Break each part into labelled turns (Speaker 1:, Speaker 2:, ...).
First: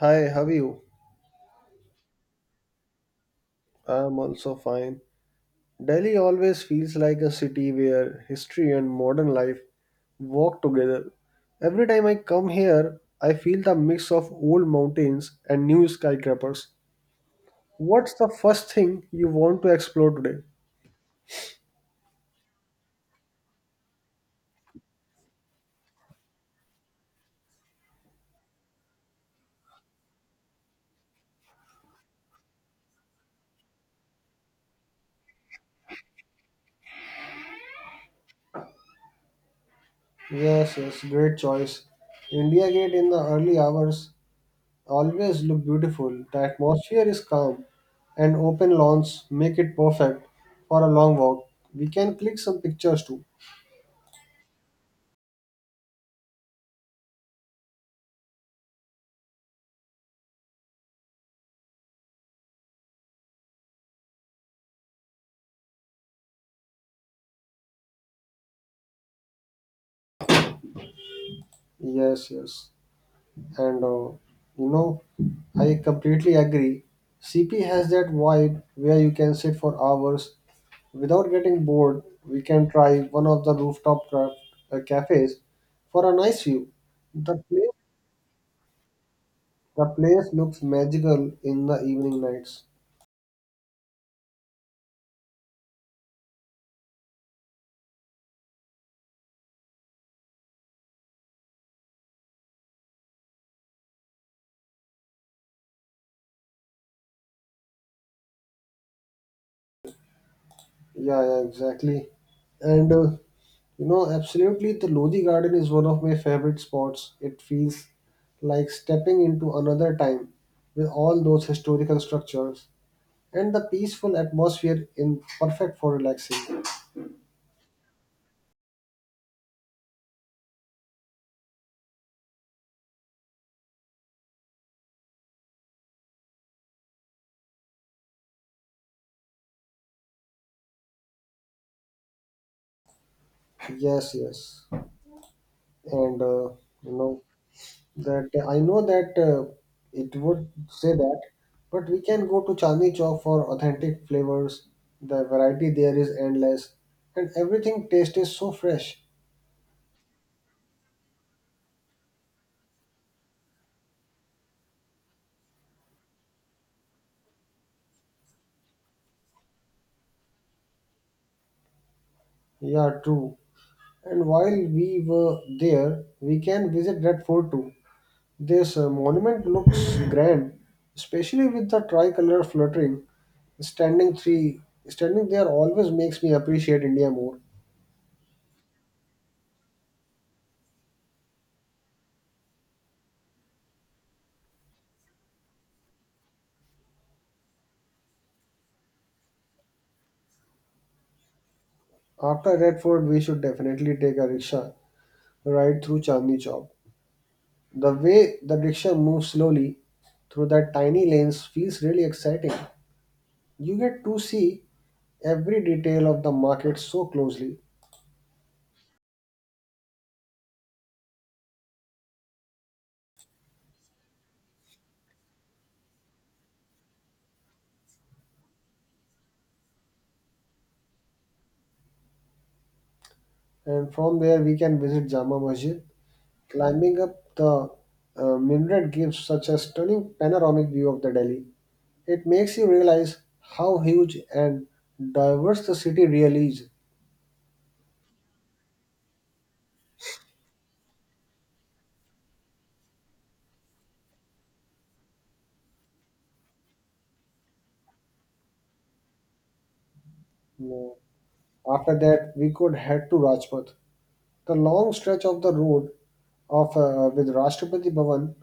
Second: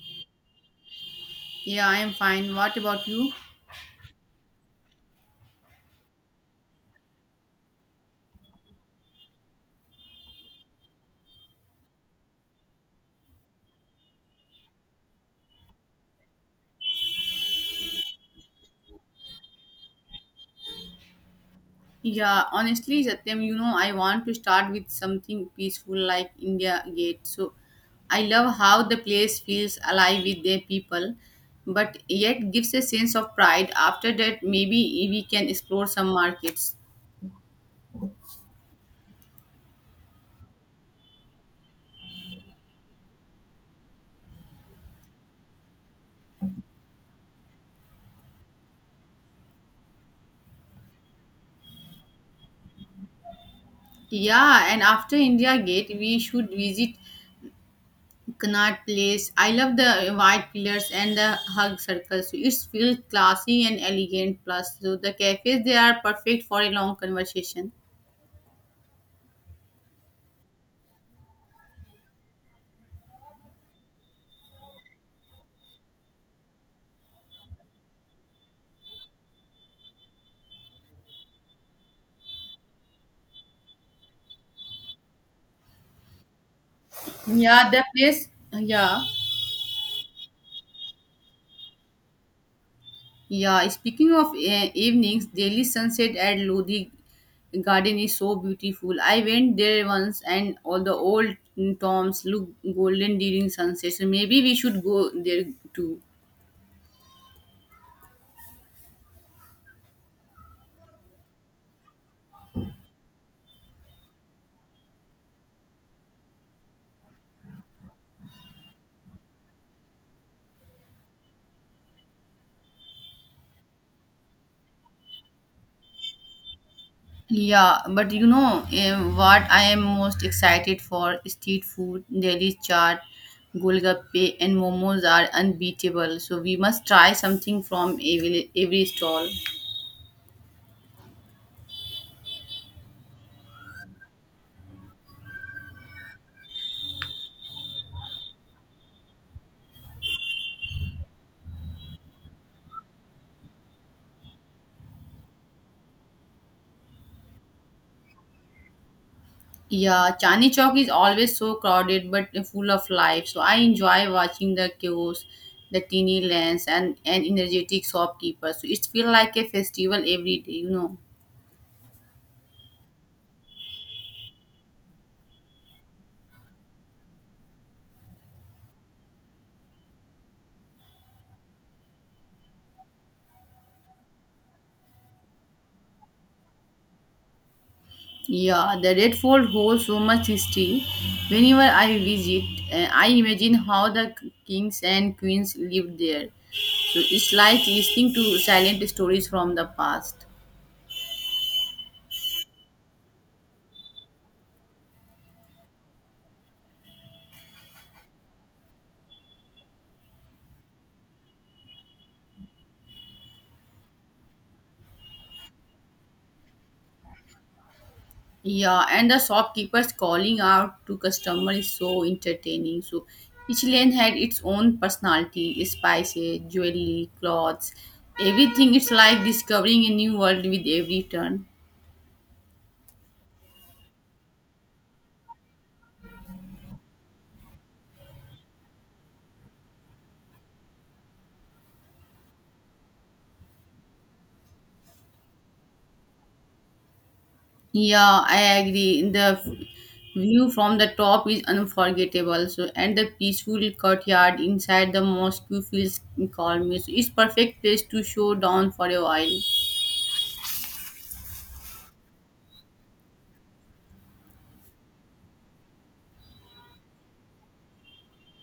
Speaker 1: Hi, how are you?
Speaker 2: Yeah, I am fine. What about you?
Speaker 1: I'm also fine. Delhi always feels like a city where history and modern life walk together. Every time I come here, I feel the mix of old mountains and new skyscrapers. What's the first thing you want to explore today?
Speaker 2: Yeah, honestly, Satyam, I want to start with something peaceful like India Gate. So I love how the place feels alive with their people, but yet gives a sense of pride. After that, maybe we can explore some markets.
Speaker 1: Yes, yes, great choice. India Gate in the early hours always look beautiful. The atmosphere is calm and open lawns make it perfect for a long walk. We can click some pictures too.
Speaker 2: Yeah, and after India Gate, we should visit Connaught Place. I love the white pillars and the hug circle. So it feels classy and elegant. Plus, so the cafes they are perfect for a long conversation.
Speaker 1: Yes, yes. And uh, you know, I completely agree. CP has that vibe where you can sit for hours without getting bored. We can try one of the rooftop craft, cafes for a nice view. The
Speaker 2: Yeah,
Speaker 1: place,
Speaker 2: the place. Yeah,
Speaker 1: the place looks magical in the evening nights.
Speaker 2: yeah. Speaking of evenings, daily sunset at Lodi Garden is so beautiful. I went there once, and all the old tombs look golden during sunset. So maybe we should go there too.
Speaker 1: Yeah, yeah, exactly. And uh, absolutely, the Lodi Garden is one of my favorite spots. It feels like stepping into another time with all those historical structures and the peaceful atmosphere in perfect for relaxing.
Speaker 2: Yeah, but what I am most excited for? Street food, Delhi chaat, golgappe, and momos are unbeatable. So we must try something from every stall.
Speaker 1: Yes, yes. And you know that I know that it would say that, but we can go to Chandni Chowk for authentic flavors. The variety there is endless, and everything tastes so fresh.
Speaker 2: Yeah, Chani Chowk is always so crowded but full of life. So I enjoy watching the queues, the teeny lands, and energetic shopkeepers. So it feels like a festival every day.
Speaker 1: Yeah, true. And while we were there, we can visit that fort too. This monument looks grand, especially with the tricolor fluttering. Standing three, Standing there always makes me appreciate India more.
Speaker 2: Yeah, the Red Fort holds so much history. Whenever I visit, I imagine how the kings and queens lived there. So it's like listening to silent stories from the past.
Speaker 1: After that fort, we should definitely take a rickshaw ride through Chandni Chowk. The way the rickshaw moves slowly through that tiny lanes feels really exciting. You get to see every detail of the market so closely,
Speaker 2: Yeah, and the shopkeepers calling out to customer is so entertaining. So each lane had its own personality, spices, jewelry, clothes, everything. It's like discovering a new world with every turn.
Speaker 1: and from there we can visit Jama Masjid. Climbing up the minaret gives such a stunning panoramic view of the Delhi. It makes you realize how huge and diverse the city really is.
Speaker 2: Yeah, I agree. The view from the top is unforgettable. So and the peaceful courtyard inside the mosque feels calming. So it's perfect place to show down for a while.
Speaker 1: Yeah. After that, we could head to Rajpath. The long stretch of the road of with Rashtrapati Bhavan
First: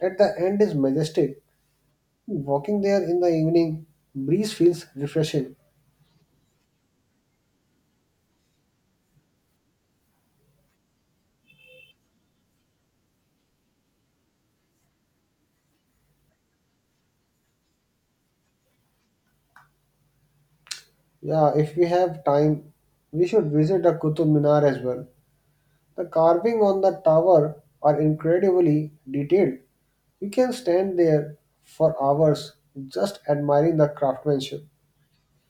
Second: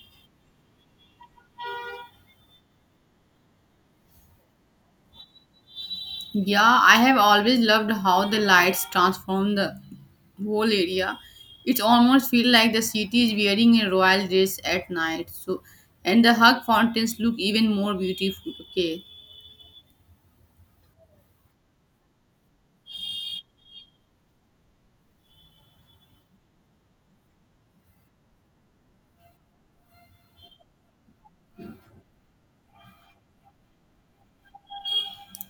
Speaker 1: at the end is majestic. Walking there in the evening, breeze feels refreshing.
Speaker 2: Yeah, I have always loved how the lights transform the whole area. It almost feels like the city is wearing a royal dress at night. So, and the hug fountains look even more beautiful. Okay,
Speaker 1: Yeah, if we have time, we should visit the Qutub Minar as well. The carving on the tower are incredibly detailed. You can stand there for hours just admiring the craftsmanship.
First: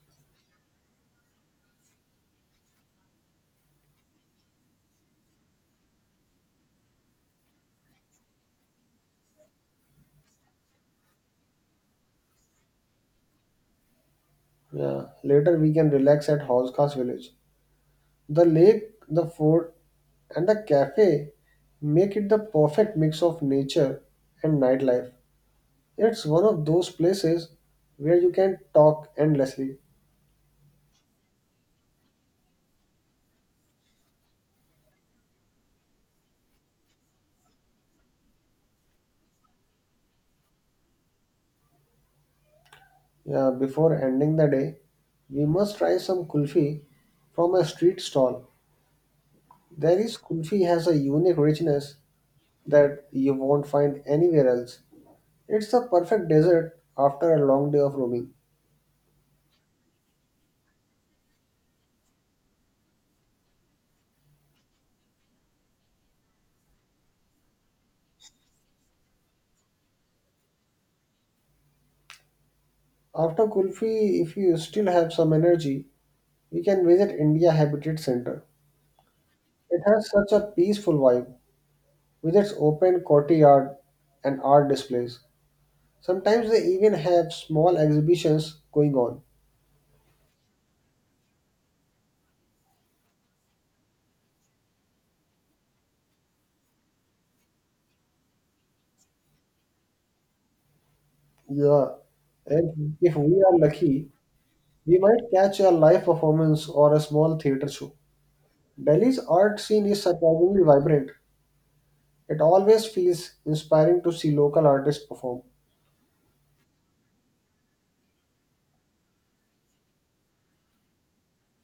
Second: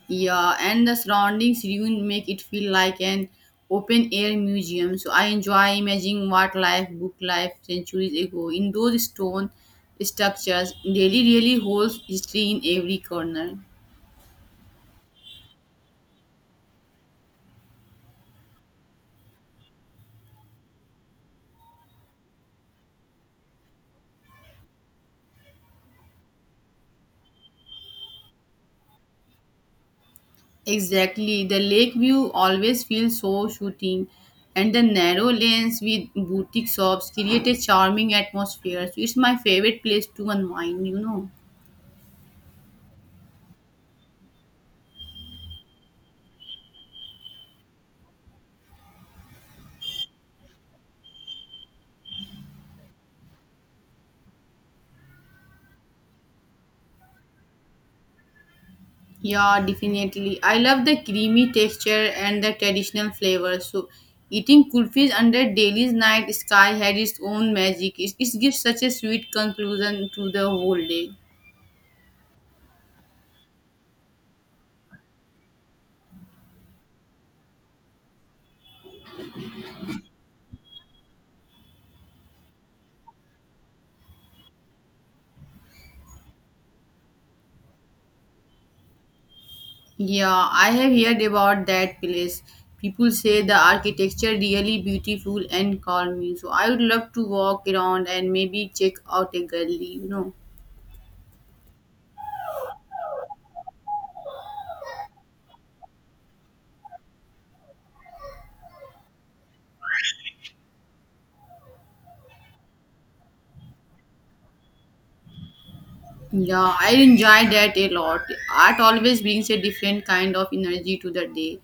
Speaker 2: yeah, and the surroundings even make it feel like an open air museum. So I enjoy imagining what life book life centuries ago in those stone structures. Delhi really holds history in every corner.
Speaker 1: Yeah. Later we can relax at Housekhas village. The lake, the fort, and the cafe make it the perfect mix of nature and nightlife. It's one of those places where you can talk endlessly.
Speaker 2: Exactly. The lake view always feels so shooting, and the narrow lanes with boutique shops create a charming atmosphere. So it's my favorite place to unwind.
Speaker 1: Yeah, before ending the day, we must try some kulfi from a street stall. There is kulfi has a unique richness that you won't find anywhere else. It's the perfect dessert after a long day of roaming.
Speaker 2: Yeah, definitely. I love the creamy texture and the traditional flavor. So eating kulfis under Delhi's night sky had its own magic. It gives such a sweet conclusion to the whole day.
Speaker 1: After kulfi, if you still have some energy, you can visit India Habitat Center. It has such a peaceful vibe with its open courtyard and art displays. Sometimes they even have small exhibitions going on.
Speaker 2: Yeah, I have heard about that place. People say the architecture really beautiful and calming. So I would love to walk around and maybe check out a gallery.
Speaker 1: Yeah, and if we are lucky, we might catch a live performance or a small theater show. Delhi's art scene is surprisingly vibrant. It always feels inspiring to see local artists perform.
Speaker 2: Yeah, I enjoy that a lot. Art always brings a different kind of energy to the day.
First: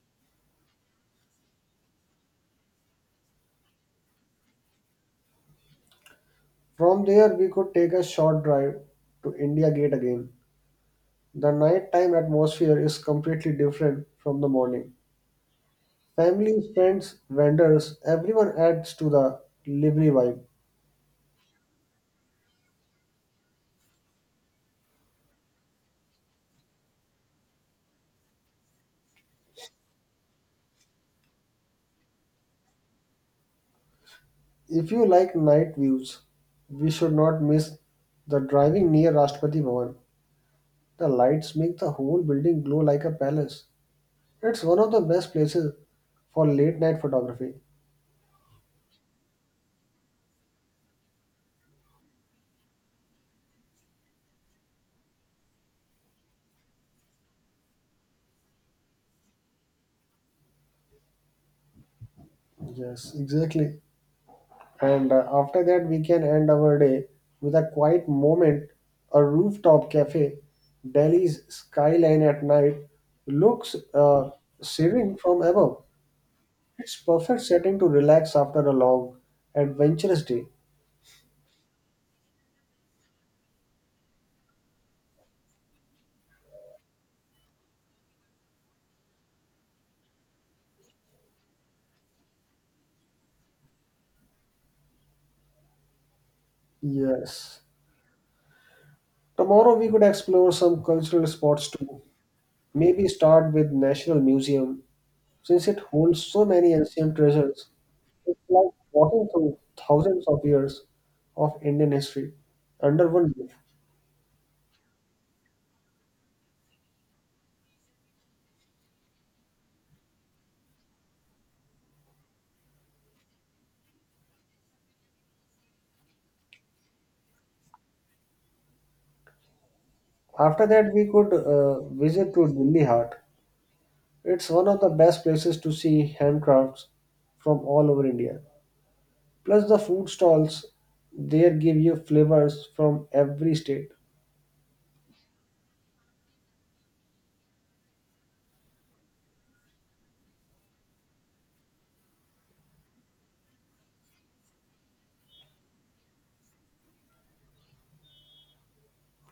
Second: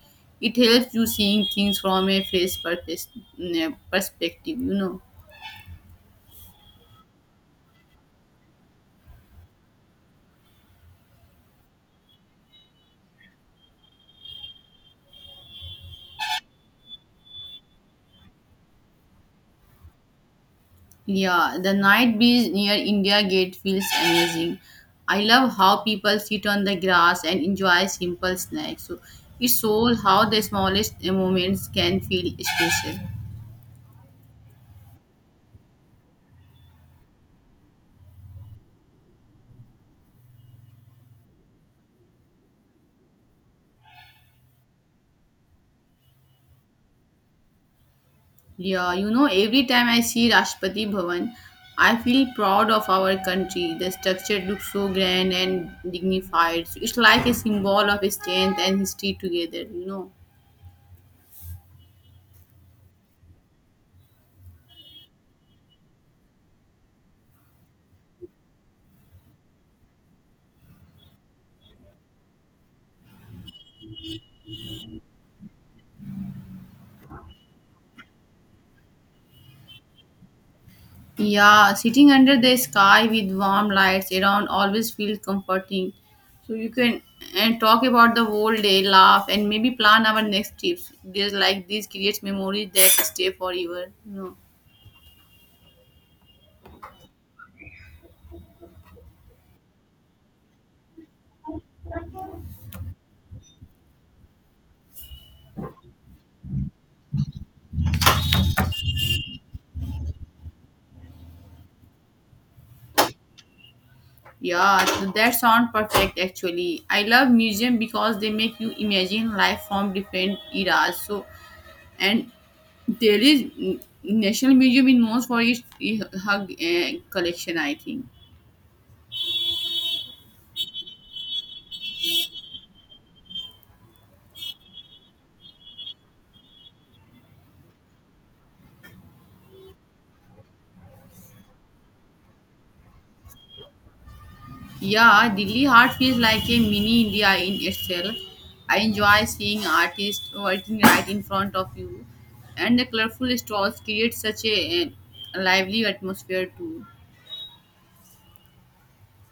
Speaker 2: It helps you seeing things from a fresh purpose, perspective.
Speaker 1: From there, we could take a short drive to India Gate again. The nighttime atmosphere is completely different from the morning. Families, friends, vendors, everyone adds to the lively vibe.
Speaker 2: Yeah, the night breeze near India Gate feels amazing. I love how people sit on the grass and enjoy simple snacks. So it shows how the smallest moments can feel special.
Speaker 1: If you like night views, we should not miss the driving near Rashtrapati Bhavan. The lights make the whole building glow like a palace. It's one of the best places for late night photography.
Speaker 2: Yeah, you know, every time I see Rashtrapati Bhavan, I feel proud of our country. The structure looks so grand and dignified. So it's like a symbol of strength and history together.
Speaker 1: Yes, exactly. And after that, we can end our day with a quiet moment, a rooftop cafe. Delhi's skyline at night looks serene from above. It's perfect setting to relax after a long, adventurous day.
Speaker 2: Yeah, sitting under the sky with warm lights around always feels comforting. So you can and talk about the whole day, laugh, and maybe plan our next trips. Just like this creates memories that stay forever. No.
Speaker 1: Yes. Tomorrow we could explore some cultural spots too. Maybe start with National Museum. Since it holds so many ancient treasures, it's like walking through thousands of years of Indian history under one roof.
Speaker 2: Yeah, so that sound perfect actually. I love museum because they make you imagine life from different eras. So and there is National Museum in most for its hug collection, I think.
Speaker 1: After that, we could visit to Delhi Heart. It's one of the best places to see handcrafts from all over India. Plus, the food stalls there give you flavors from every state.
Speaker 2: Yeah, Delhi Heart feels like a mini India in itself. I enjoy seeing artists working right in front of you, and the colorful stalls create such a lively atmosphere too.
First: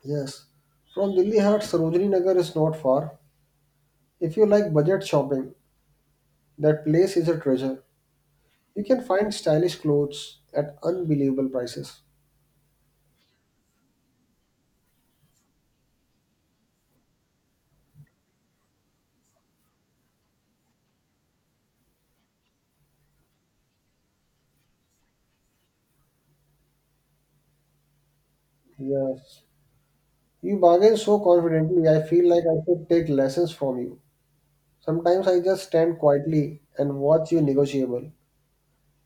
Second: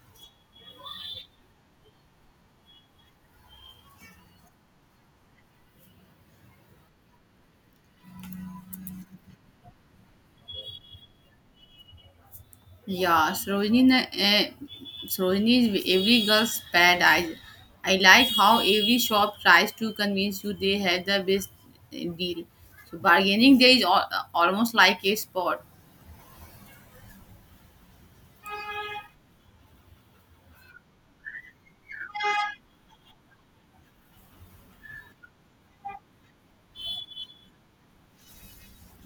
Speaker 1: Yes, from Delhi Heart, Sarojini Nagar is not far. If you like budget shopping, that place is a treasure. You can find stylish clothes at unbelievable prices.
Speaker 2: Yeah, Sarojini is every girl's paradise. I like how every shop tries to convince you they have the best deal. So bargaining there is almost like a sport.
Speaker 1: Yes. You bargain so confidently, I feel like I should take lessons from you. Sometimes I just stand quietly and watch you negotiable.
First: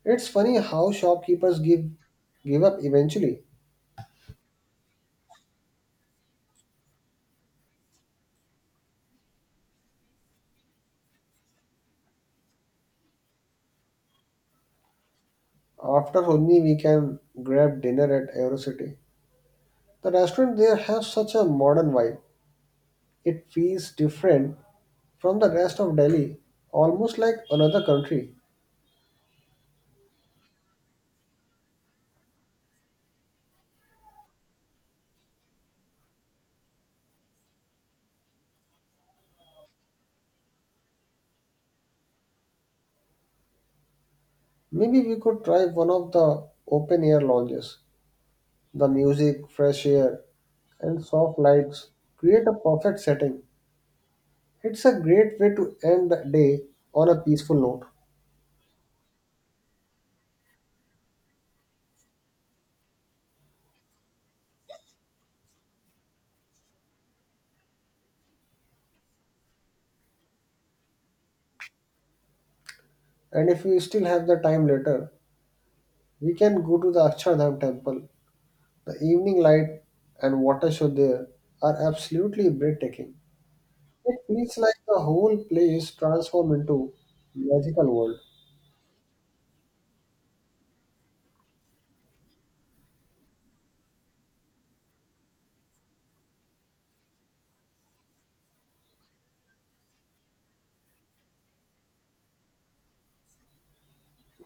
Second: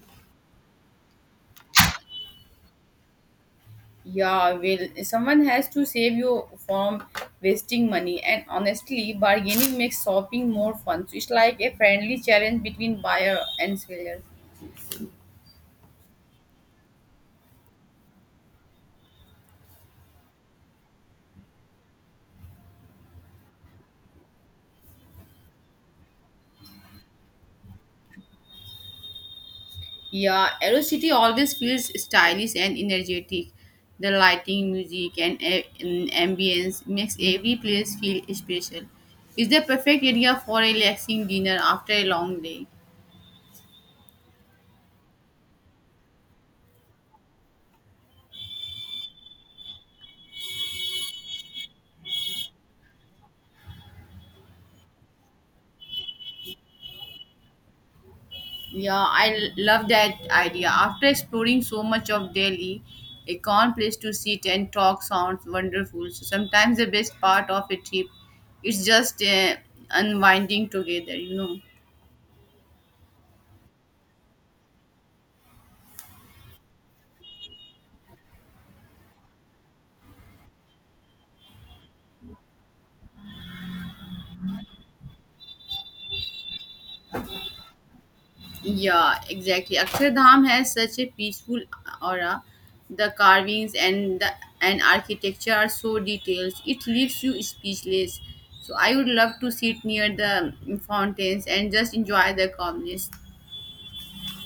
Speaker 1: It's funny how shopkeepers give up eventually.
Speaker 2: Yeah, well, someone has to save you from wasting money, and honestly, bargaining makes shopping more fun. So it's like a friendly challenge between buyer and seller.
Speaker 1: After only we can grab dinner at Eurocity. The restaurant there has such a modern vibe. It feels different from the rest of Delhi, almost like another country.
Speaker 2: Yeah, Aero City always feels stylish and energetic. The lighting, music, and ambience makes every place feel special. It's the perfect area for a relaxing dinner after a long day.
Speaker 1: Maybe we could try one of the open air lounges. The music, fresh air, and soft lights create a perfect setting. It's a great way to end the day on a peaceful note.
Speaker 2: Yeah, I love that idea. After exploring so much of Delhi, a calm place to sit and talk sounds wonderful. So sometimes the best part of a trip is just unwinding together.
Speaker 1: And if we still have the time later, we can go to the Akshardham temple. The evening light and water show there are absolutely breathtaking. It feels like the whole place transformed into magical world.
Speaker 2: Yeah, exactly. Akshardham has such a peaceful aura. The carvings and the and architecture are so detailed. It leaves you speechless. So I would love to sit near the fountains and just enjoy the calmness.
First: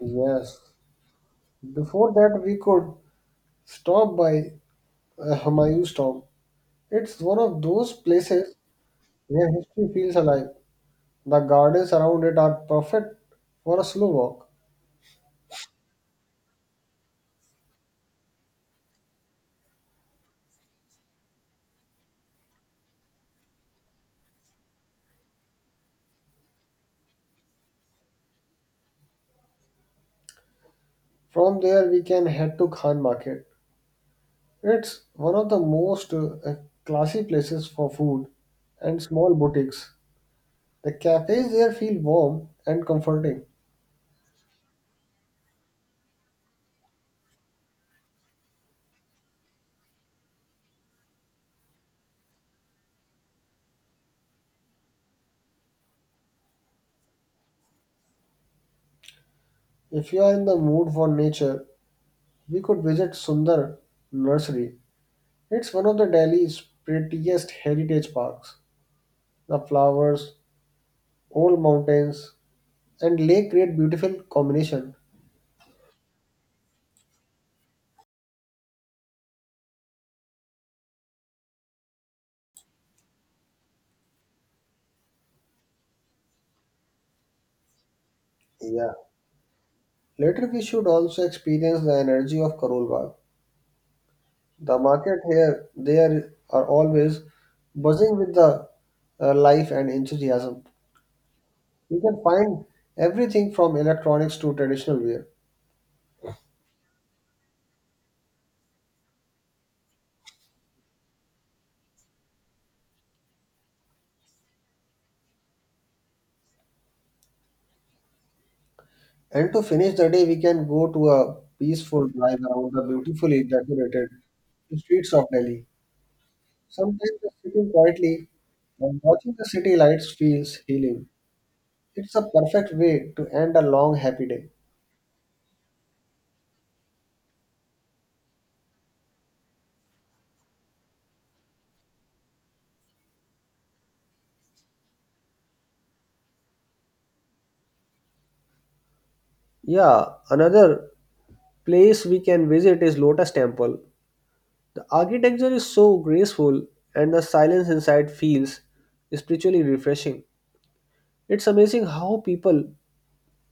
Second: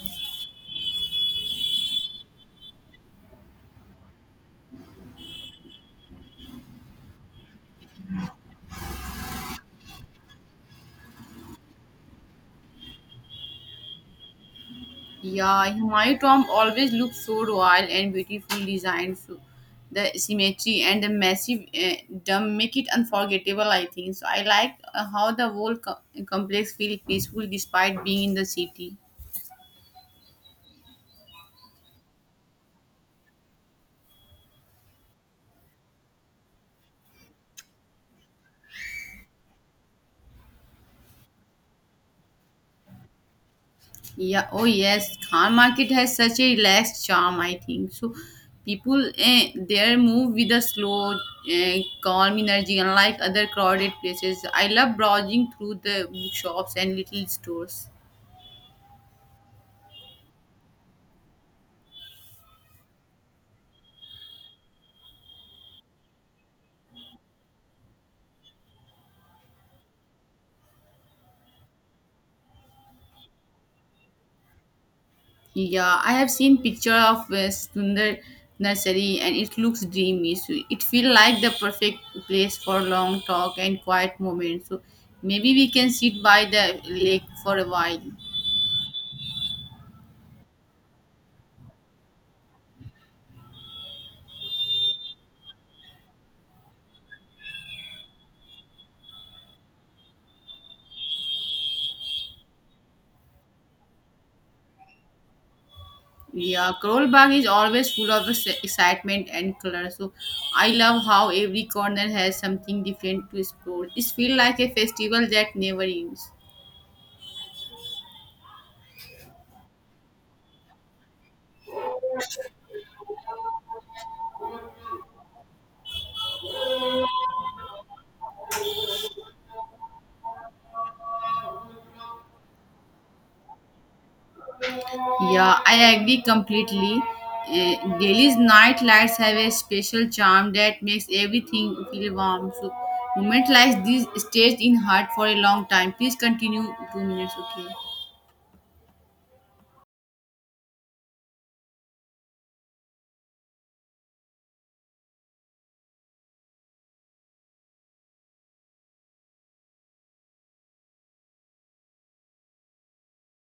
Speaker 1: Yes. Before that, we could stop by Humayun's tomb. It's one of those places where history feels alive, the gardens around it are perfect for a slow walk.
Speaker 2: Yeah, Humayun tomb always looks so royal and beautifully designed. So the symmetry and the massive dome make it unforgettable. I think so. I like how the whole complex feels peaceful despite being in the city.
Speaker 1: From there, we can head to Khan Market. It's one of the most classy places for food and small boutiques. The cafes there feel warm and comforting.
Speaker 2: Yeah. Oh yes, Khan Market has such a relaxed charm. I think so. People there move with a slow, calm energy, unlike other crowded places. I love browsing through the bookshops and little stores.
Speaker 1: If you are in the mood for nature, we could visit Sundar Nursery. It's one of the Delhi's prettiest heritage parks. The flowers, old mountains, and lake create beautiful combination.
Speaker 2: Yeah, I have seen picture of Sundar Nursery and it looks dreamy. So it feel like the perfect place for long talk and quiet moment. So maybe we can sit by the lake for a while.
Speaker 1: Yeah. Later, we should also experience the energy of Karol Bagh. The market here, there are always buzzing with the life and enthusiasm. We can find everything from electronics to traditional wear.
Speaker 2: Yeah, Karol Bagh is always full of excitement and color. So I love how every corner has something different to explore. It feels like a festival that never ends.
Speaker 1: And to finish the day, we can go to a peaceful drive around the beautifully decorated streets of Delhi. Sometimes just sitting quietly and watching the city lights feels healing. It's a perfect way to end a long, happy day.
Speaker 2: Yeah, I agree completely. Delhi's night lights have a special charm that makes everything feel warm. So, moments like this stayed in heart for a long time. Please continue. 2 minutes, okay?
Speaker 1: Yeah, another place we can visit is Lotus Temple. The architecture is so graceful and the silence inside feels spiritually refreshing. It's amazing how people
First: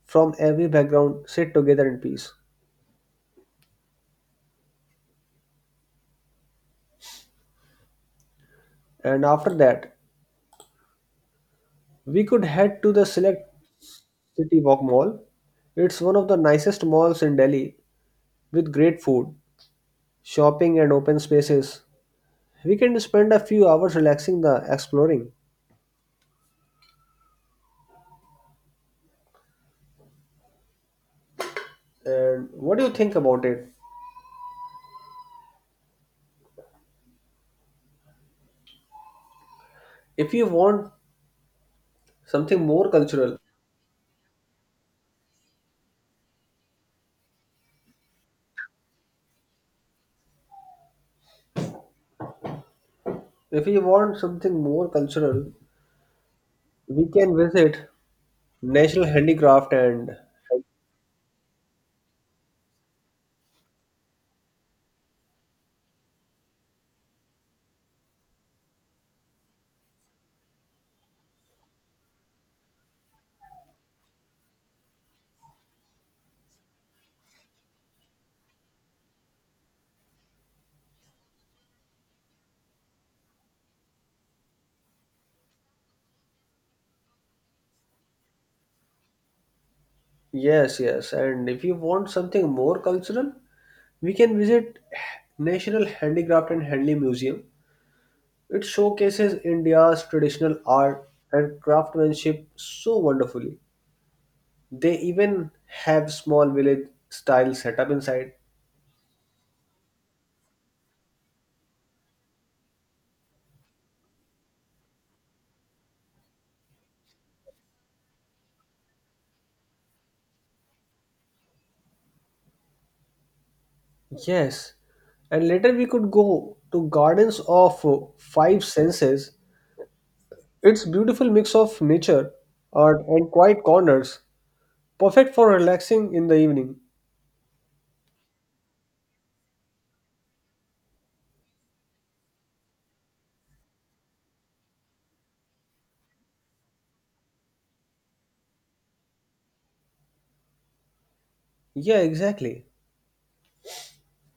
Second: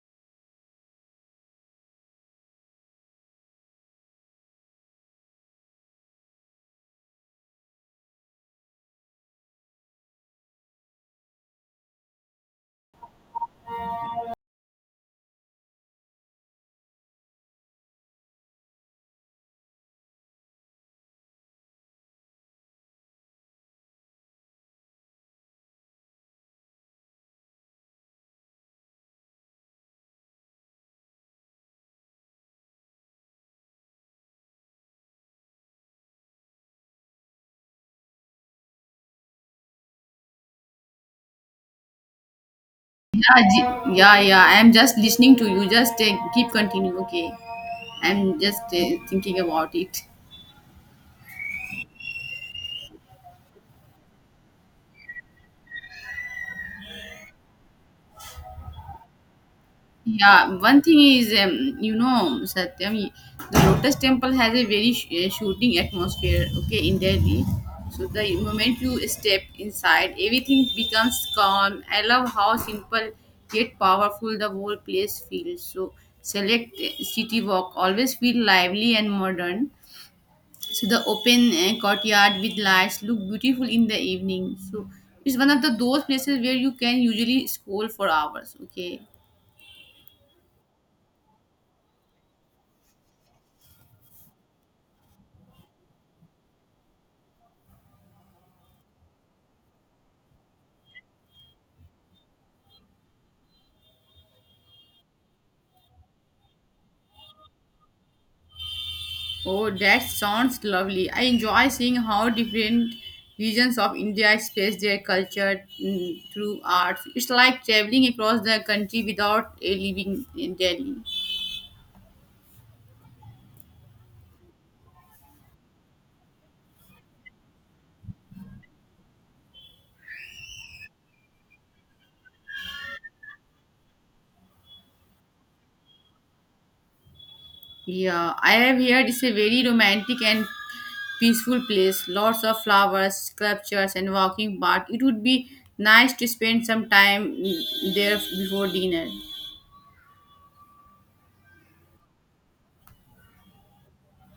Speaker 1: from every background sit together in peace. And after that, we could head to the Select City Walk Mall. It's one of the nicest malls in Delhi with great food, shopping and open spaces. We can spend a few hours relaxing the exploring. And what do you think about it? If you want something more cultural,
Speaker 2: Yeah, yeah. I am just listening to you. Just keep continue, okay? I'm just thinking about it.
Speaker 1: If we want something more cultural, we can visit National Handicraft and
Speaker 2: Yeah, one thing is, you know, Satyam, the Lotus Temple has a very shooting atmosphere, okay, in Delhi. So the moment you step inside, everything becomes calm. I love how simple yet powerful the whole place feels. So select city walk always feel lively and modern. So the open courtyard with lights look beautiful in the evening. So it's one of the those places where you can usually scroll for hours, okay.
Speaker 1: yes, yes. And if you want something more cultural, we can visit National Handicraft and Handling Museum. It showcases India's traditional art and craftsmanship so wonderfully. They even have small village style setup inside.
Speaker 2: Oh, that sounds lovely. I enjoy seeing how different regions of India express their culture through arts. It's like traveling across the country without leaving in Delhi.
Speaker 1: Yes, and later we could go to Gardens of Five Senses. It's beautiful mix of nature, art, and quiet corners, perfect for relaxing in the evening.
Speaker 2: Yeah, I have heard it's a very romantic and peaceful place. Lots of flowers, sculptures, and walking path. It would be nice to spend some time there before dinner.
Speaker 1: Yeah, exactly.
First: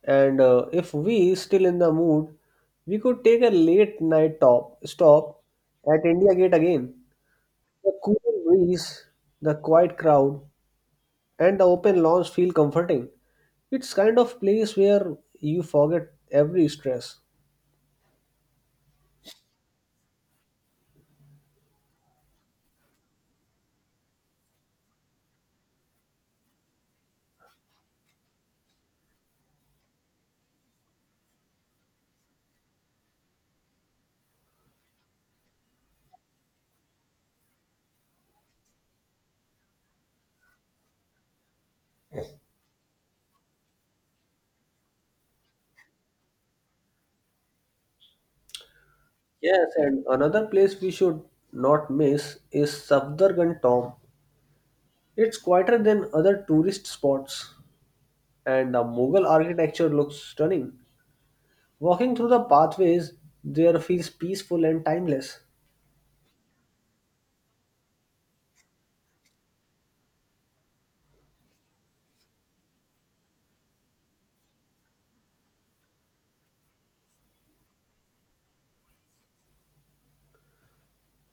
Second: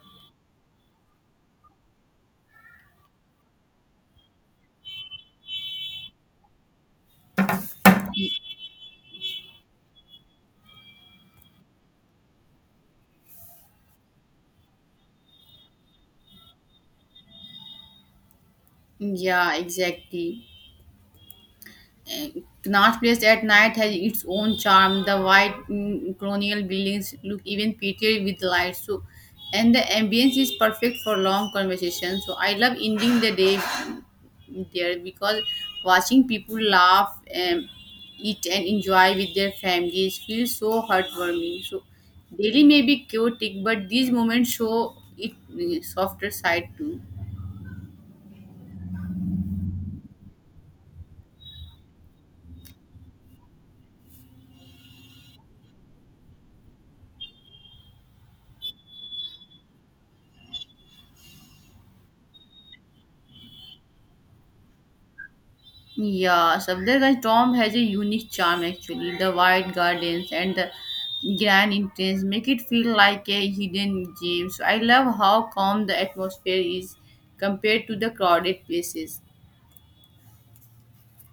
Speaker 1: And if we still in the mood, we could take a late night top stop at India Gate again. The cool breeze, the quiet crowd, and the open lawns feel comforting. It's kind of place where you forget every stress.
Speaker 2: Yeah, exactly. North Place at night has its own charm. The white colonial buildings look even prettier with lights. So, and the ambience is perfect for long conversations. So I love ending the day there because watching people laugh, um, eat, and enjoy with their families feels so heartwarming. So Delhi may be chaotic, but these moments show it softer side too.
Speaker 1: Yes, and another place we should not miss is Safdargan Tomb. It's quieter than other tourist spots, and the Mughal architecture looks stunning. Walking through the pathways there feels peaceful and timeless.
Speaker 2: Yeah, Safdarganj Tom has a unique charm actually. The wide gardens and the grand entrance make it feel like a hidden gem. So I love how calm the atmosphere is compared to the crowded places.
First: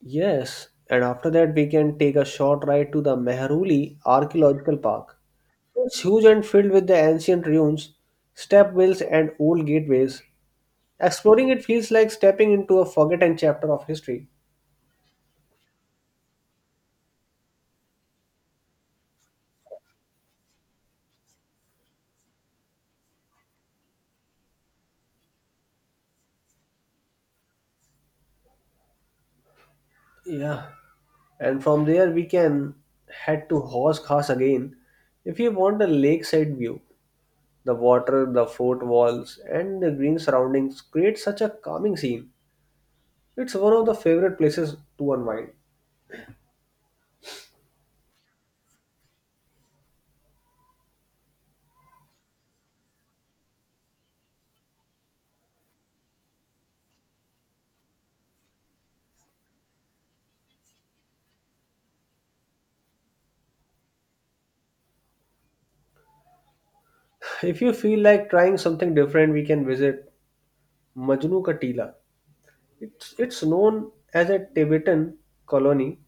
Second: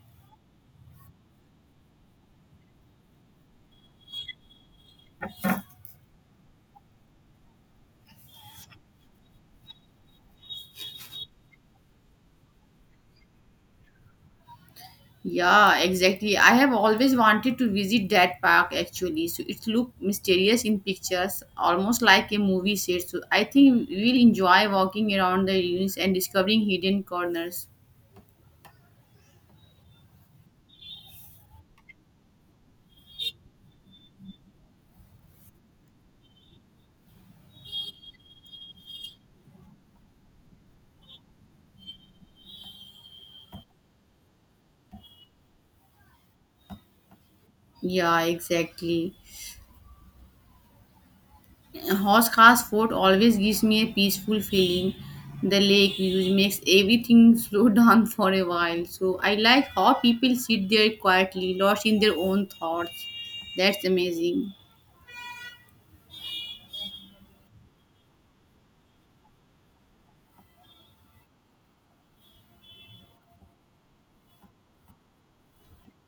Speaker 1: Yes, and after that, we can take a short ride to the Mehruli Archaeological Park. It's huge and filled with the ancient ruins, step wells, and old gateways. Exploring it feels like stepping into a forgotten chapter of history.
Speaker 2: Yeah, exactly. I have always wanted to visit that park actually. So it looked mysterious in pictures, almost like a movie set. So I think we'll enjoy walking around the ruins and discovering hidden corners.
Speaker 1: Yeah, and from there we can head to Horse Khas again if you want a lakeside view. The water, the fort walls, and the green surroundings create such a calming scene. It's one of the favorite places to unwind.
Speaker 2: Yeah, exactly. Horse Fort always gives me a peaceful feeling. The lake views makes everything slow down for a while. So I like how people sit there quietly, lost in their own thoughts. That's amazing.
Speaker 1: If you feel like trying something different, we can visit Majnu Ka Tila. It's known as a Tibetan colony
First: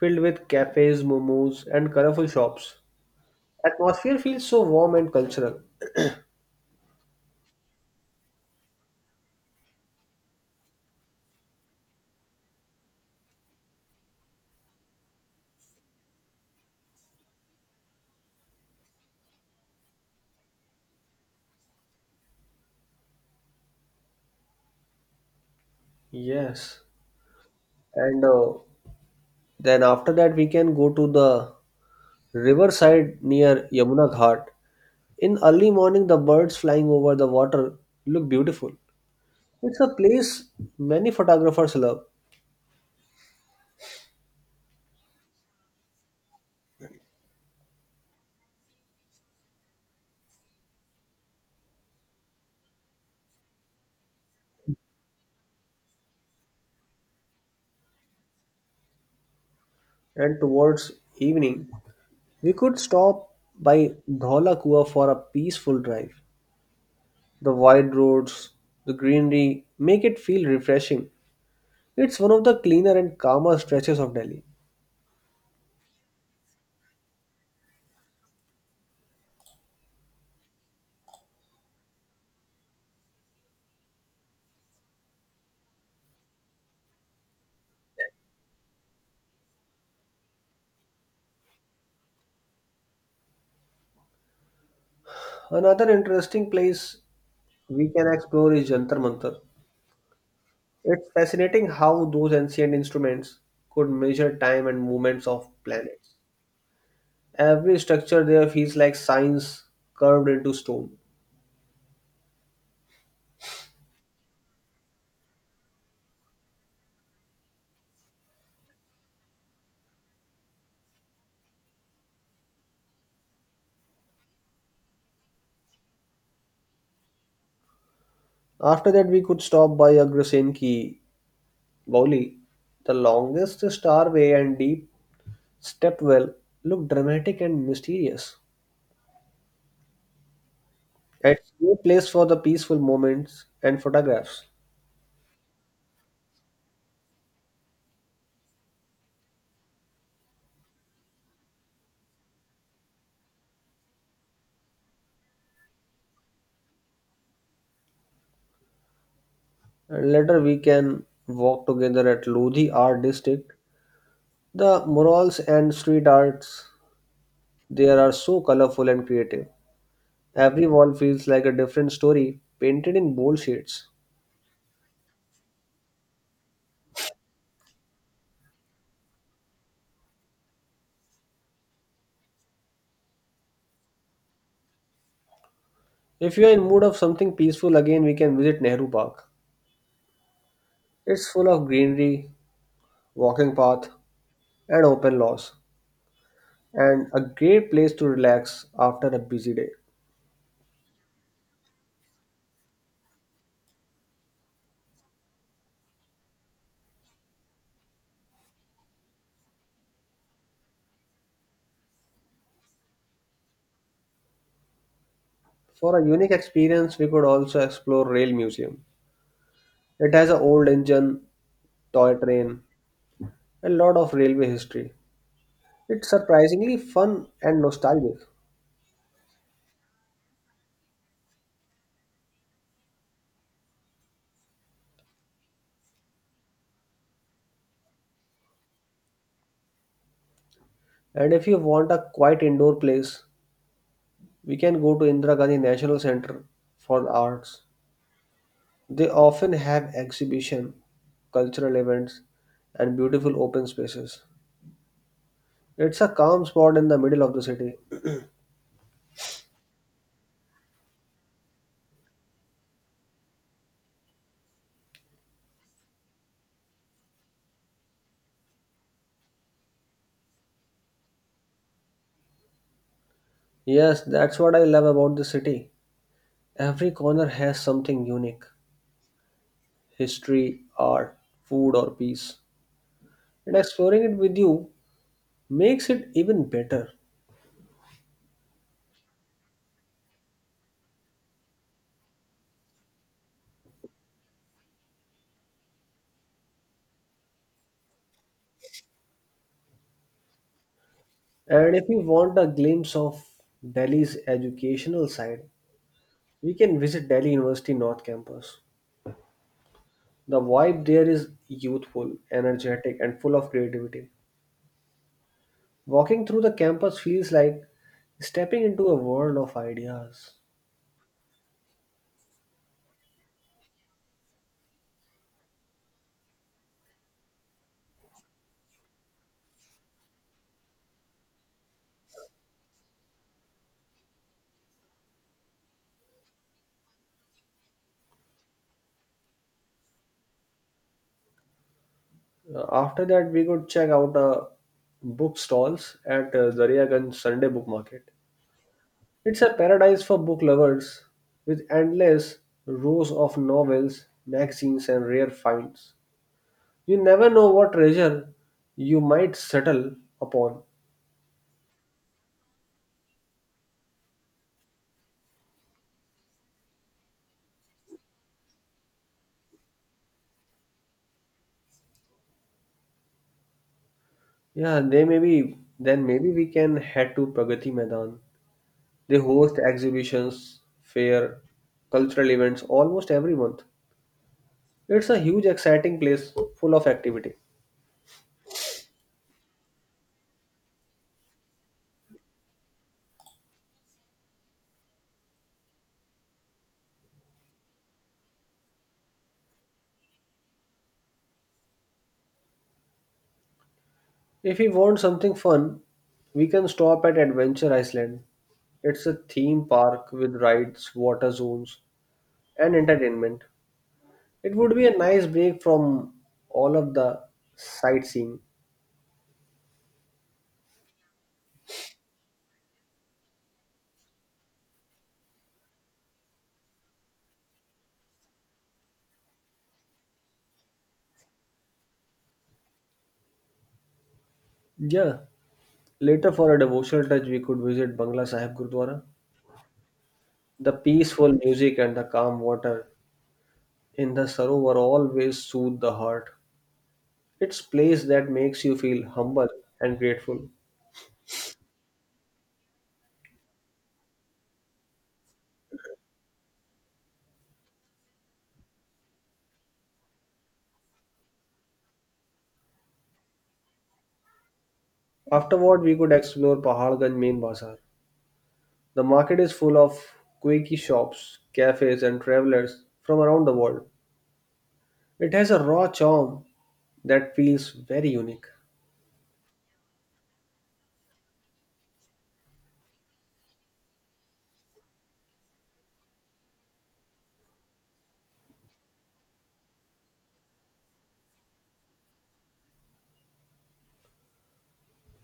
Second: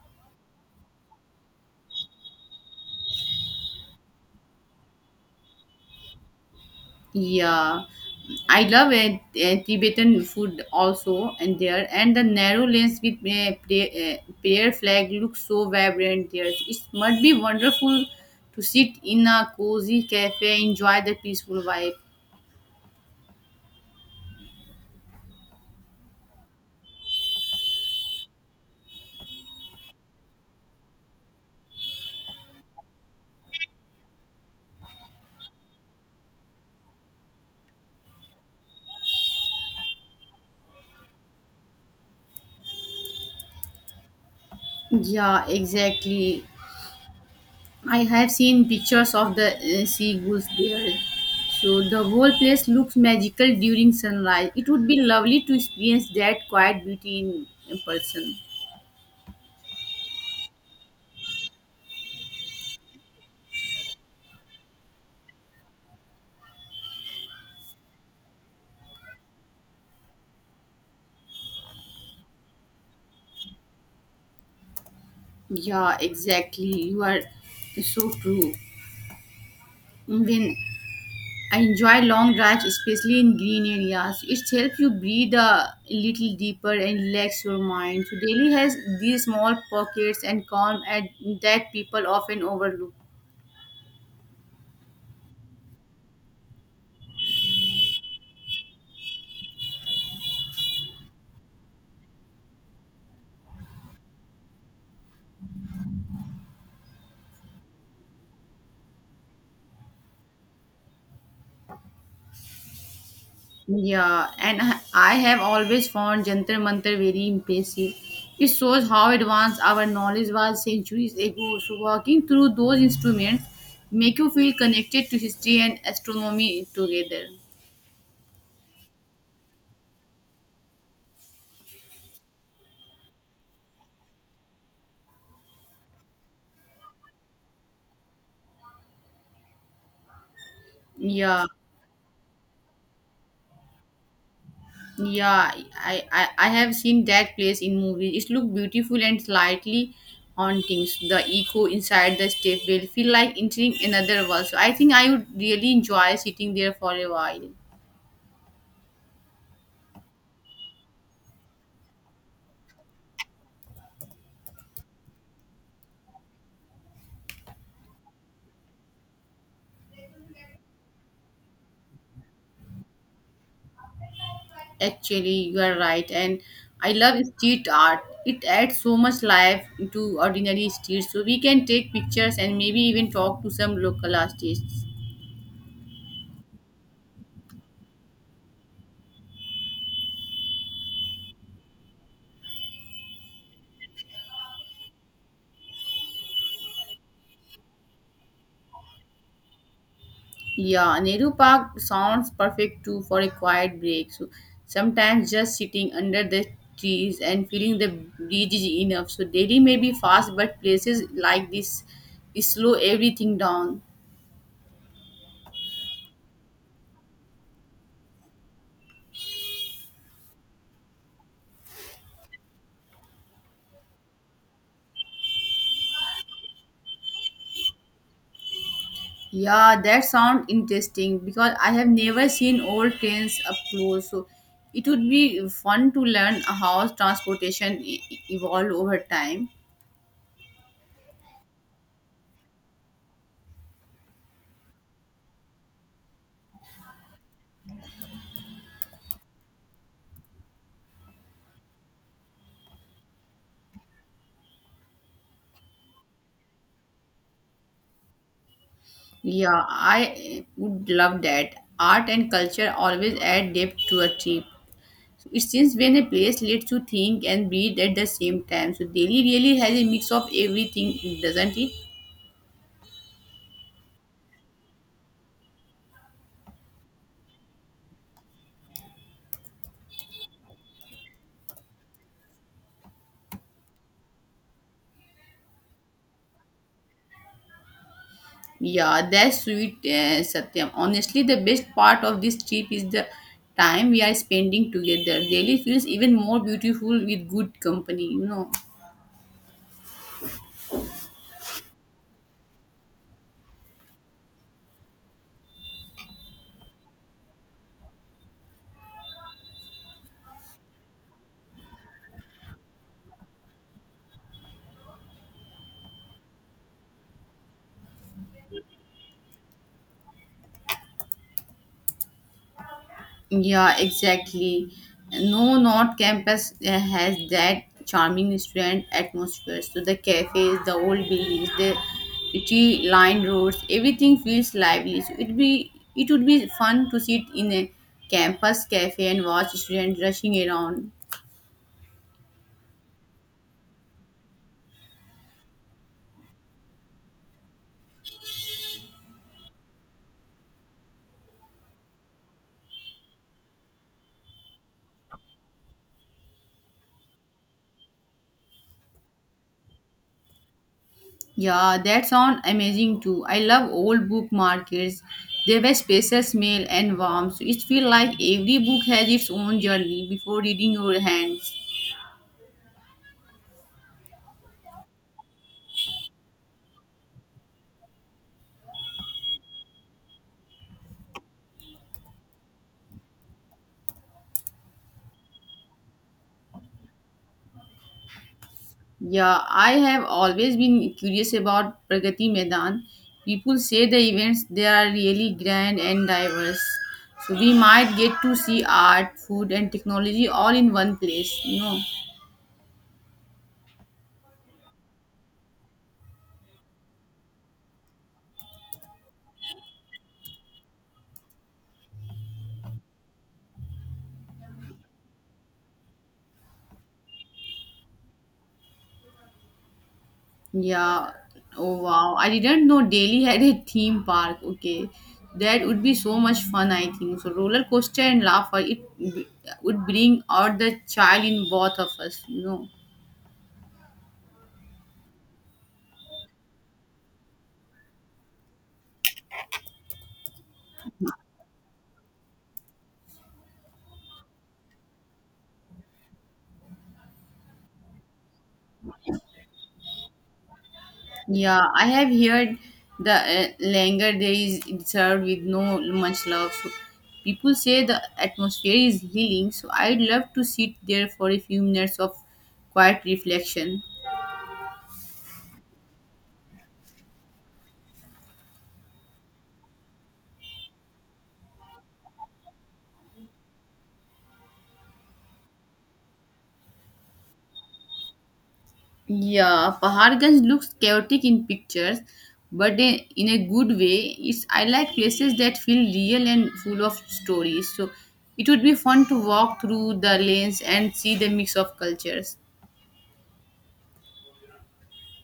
Speaker 1: filled with cafes, momos, and colorful shops. Atmosphere feels so warm and cultural.
Speaker 2: Yeah, I love it. Tibetan food also, and the narrow lanes with prayer flag looks so vibrant there. It must be wonderful to sit in a cozy cafe, enjoy the peaceful vibe.
Speaker 1: Yes. And Then after that, we can go to the riverside near Yamuna Ghat. In early morning, the birds flying over the water look beautiful. It's a place many photographers love.
Speaker 2: Yeah, exactly. I have seen pictures of the sea goose there. So the whole place looks magical during sunrise. It would be lovely to experience that quiet beauty in person.
Speaker 1: And towards evening, we could stop by Dhola Kua for a peaceful drive. The wide roads, the greenery make it feel refreshing. It's one of the cleaner and calmer stretches of Delhi.
Speaker 2: Yeah, exactly. You are so true. When I enjoy long drives, especially in green areas, it helps you breathe a little deeper and relax your mind. So Delhi has these small pockets and calm at that people often overlook.
Speaker 1: Another interesting place we can explore is Jantar Mantar. It's fascinating how those ancient instruments could measure time and movements of planets. Every structure there feels like signs carved into stone.
Speaker 2: Yeah, and I have always found Jantar Mantar very impressive. It shows how advanced our knowledge was centuries ago. So walking through those instruments make you feel connected to history and astronomy together.
Speaker 1: After that, we could stop by Agrasen Ki Bauli. The longest starway and deep stepwell look dramatic and mysterious.
Speaker 2: Yeah,
Speaker 1: It's a place for the peaceful moments and photographs.
Speaker 2: yeah, I have seen that place in movies. It looked beautiful and slightly haunting. The echo inside the step will feel like entering another world. So I think I would really enjoy sitting there for a while.
Speaker 1: And later, we can walk together at Lodhi Art District. The murals and street arts they are so colorful and creative. Every wall feels like a different story painted in bold shades.
Speaker 2: Actually, you are right, and I love street art. It adds so much life to ordinary streets, so we can take pictures and maybe even talk to some local artists.
Speaker 1: If you are in mood of something peaceful again, we can visit Nehru Park. It's full of greenery, walking path, and open laws, and a great place to relax after a busy day.
Speaker 2: Yeah, Nehru Park sounds perfect too for a quiet break. So sometimes just sitting under the trees and feeling the breeze is enough. So Delhi may be fast, but places like this slow everything down.
Speaker 1: For a unique experience, we could also explore Rail Museum. It has an old engine, toy train, a lot of railway history. It's surprisingly fun and nostalgic.
Speaker 2: Yeah, that sounds interesting because I have never seen old trains up close. So it would be fun to learn how transportation evolved over time.
Speaker 1: And if you want a quiet indoor place, we can go to Indira Gandhi National Center for Arts. They often have exhibition, cultural events, and beautiful open spaces. It's a calm spot in the middle of the city.
Speaker 2: Yeah, I would love that. Art and culture always add depth to a trip. So it seems when a place lets you think and breathe at the same time. So Delhi really has a mix of everything, doesn't it?
Speaker 1: Yes, that's what I love about the city. Every corner has something unique: history, art, food, or peace. And exploring it with you makes it even better.
Speaker 2: Yeah, that's sweet, Satyam. Honestly, the best part of this trip is the time we are spending together. Delhi feels even more beautiful with good company.
Speaker 1: And if you want a glimpse of Delhi's educational side, we can visit Delhi University North Campus. The vibe there is youthful, energetic, and full of creativity. Walking through the campus feels like stepping into a world of ideas.
Speaker 2: Yeah, exactly. No, not campus has that charming student atmosphere. So the cafes, the old buildings, the tree-lined roads, everything feels lively. So it would be fun to sit in a campus cafe and watch students rushing around.
Speaker 1: After that, we could check out book stalls at Daryaganj Sunday Book Market. It's a paradise for book lovers with endless rows of novels, magazines, and rare finds. You never know what treasure you might settle upon.
Speaker 2: Yeah, that sounds amazing too. I love old book markets. They were spacious, male and warm, so it feels like every book has its own journey before reading your hands.
Speaker 1: Yeah, they may be. Then maybe we can head to Pragati Maidan. They host exhibitions, fair, cultural events almost every month. It's a huge exciting place full of activity.
Speaker 2: Yeah, I have always been curious about Pragati Maidan. People say the events there are really grand and diverse. So we might get to see art, food and technology all in one place.
Speaker 1: If we want something fun, we can stop at Adventure Iceland. It's a theme park with rides, water zones, and entertainment. It would be a nice break from all of the sightseeing.
Speaker 2: Yeah. Oh wow. I didn't know Delhi had a theme park. Okay. That would be so much fun, I think. So roller coaster and laughter, would bring out the child in both of us.
Speaker 1: Yeah, later for a devotional touch, we could visit Bangla Sahib Gurdwara. The peaceful music and the calm water in the Sarovar always soothe the heart. It's place that makes you feel humble and grateful.
Speaker 2: Yeah, I have heard the langar there is served with no much love. So people say the atmosphere is healing. So I'd love to sit there for a few minutes of quiet reflection.
Speaker 1: Afterward, we could explore Pahalganj main bazaar. The market is full of quirky shops, cafes, and travelers from around the world. It has a raw charm that feels very unique.
Speaker 2: Yeah, Paharganj looks chaotic in pictures, but in a good way. It's I like places that feel real and full of stories. So it would be fun to walk through the lanes and see the mix of cultures.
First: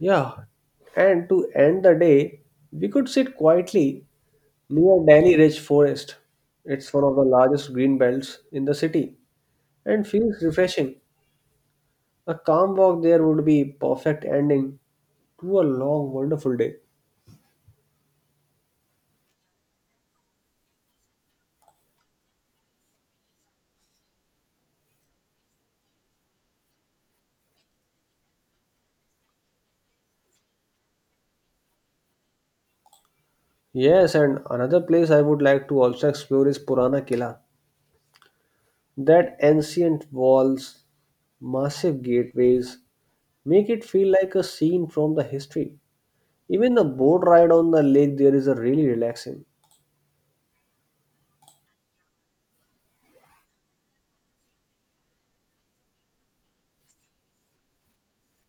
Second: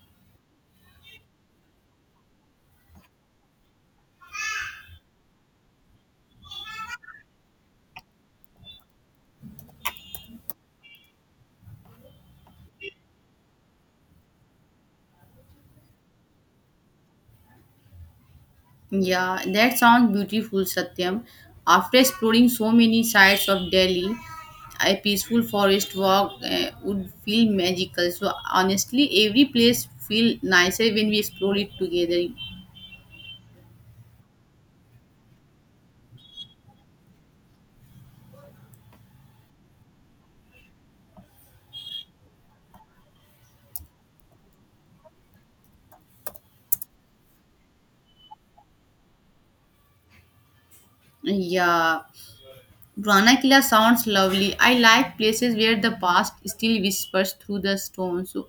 Speaker 1: Yeah, and to end the day, we could sit quietly near Delhi Ridge Forest. It's one of the largest green belts in the city and feels refreshing. A calm walk there would be perfect ending to a long, wonderful day.
Speaker 2: Yeah, that sounds beautiful, Satyam. After exploring so many sides of Delhi, a peaceful forest walk would feel magical. So honestly, every place feel nicer when we explore it together.
Speaker 1: Yes, and another place I would like to also explore is Purana Kila. That ancient walls, massive gateways, make it feel like a scene from the history. Even the boat ride on the lake there is a really relaxing.
Speaker 2: Yeah, Ranakila sounds lovely. I like places where the past still whispers through the stone. So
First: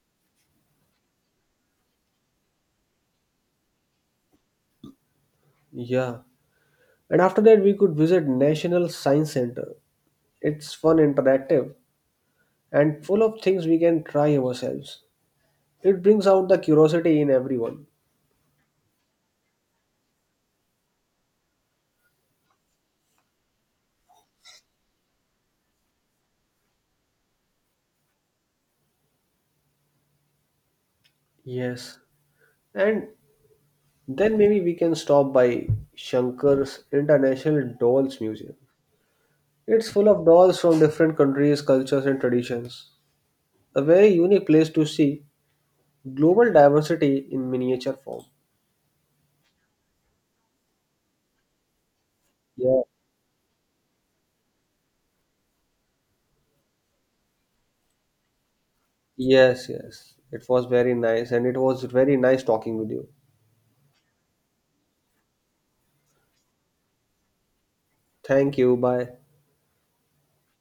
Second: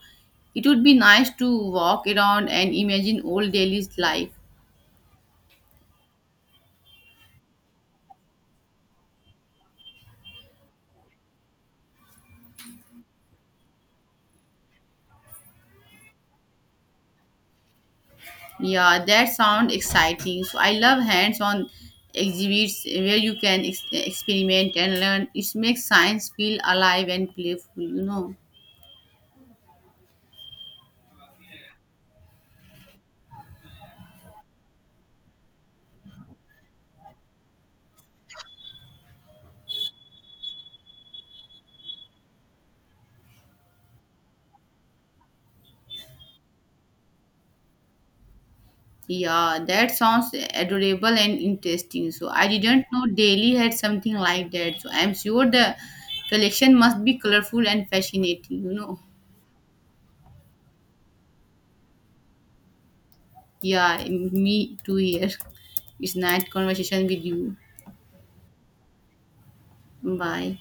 Speaker 2: it would be nice to walk around and imagine old Delhi's life.
Speaker 1: Yeah. And after that we could visit National Science Center. It's fun, interactive, and full of things we can try ourselves. It brings out the curiosity in everyone.
Speaker 2: Yeah, that sounds exciting. So I love hands-on exhibits where you can experiment and learn. It makes science feel alive and playful.
Speaker 1: Yes. And then maybe we can stop by Shankar's International Dolls Museum. It's full of dolls from different countries, cultures, and traditions. A very unique place to see global diversity in miniature form.
Speaker 2: Yeah, that sounds adorable and interesting. So I
Speaker 1: Yeah.
Speaker 2: didn't know Delhi had something like that. So I'm sure the collection must be colorful and fascinating.
Speaker 1: Yes, yes. It was very nice, and it was very nice talking with you.
Speaker 2: Yeah, me too here. It's nice conversation with you.
Speaker 1: Thank you. Bye.
Speaker 2: Bye.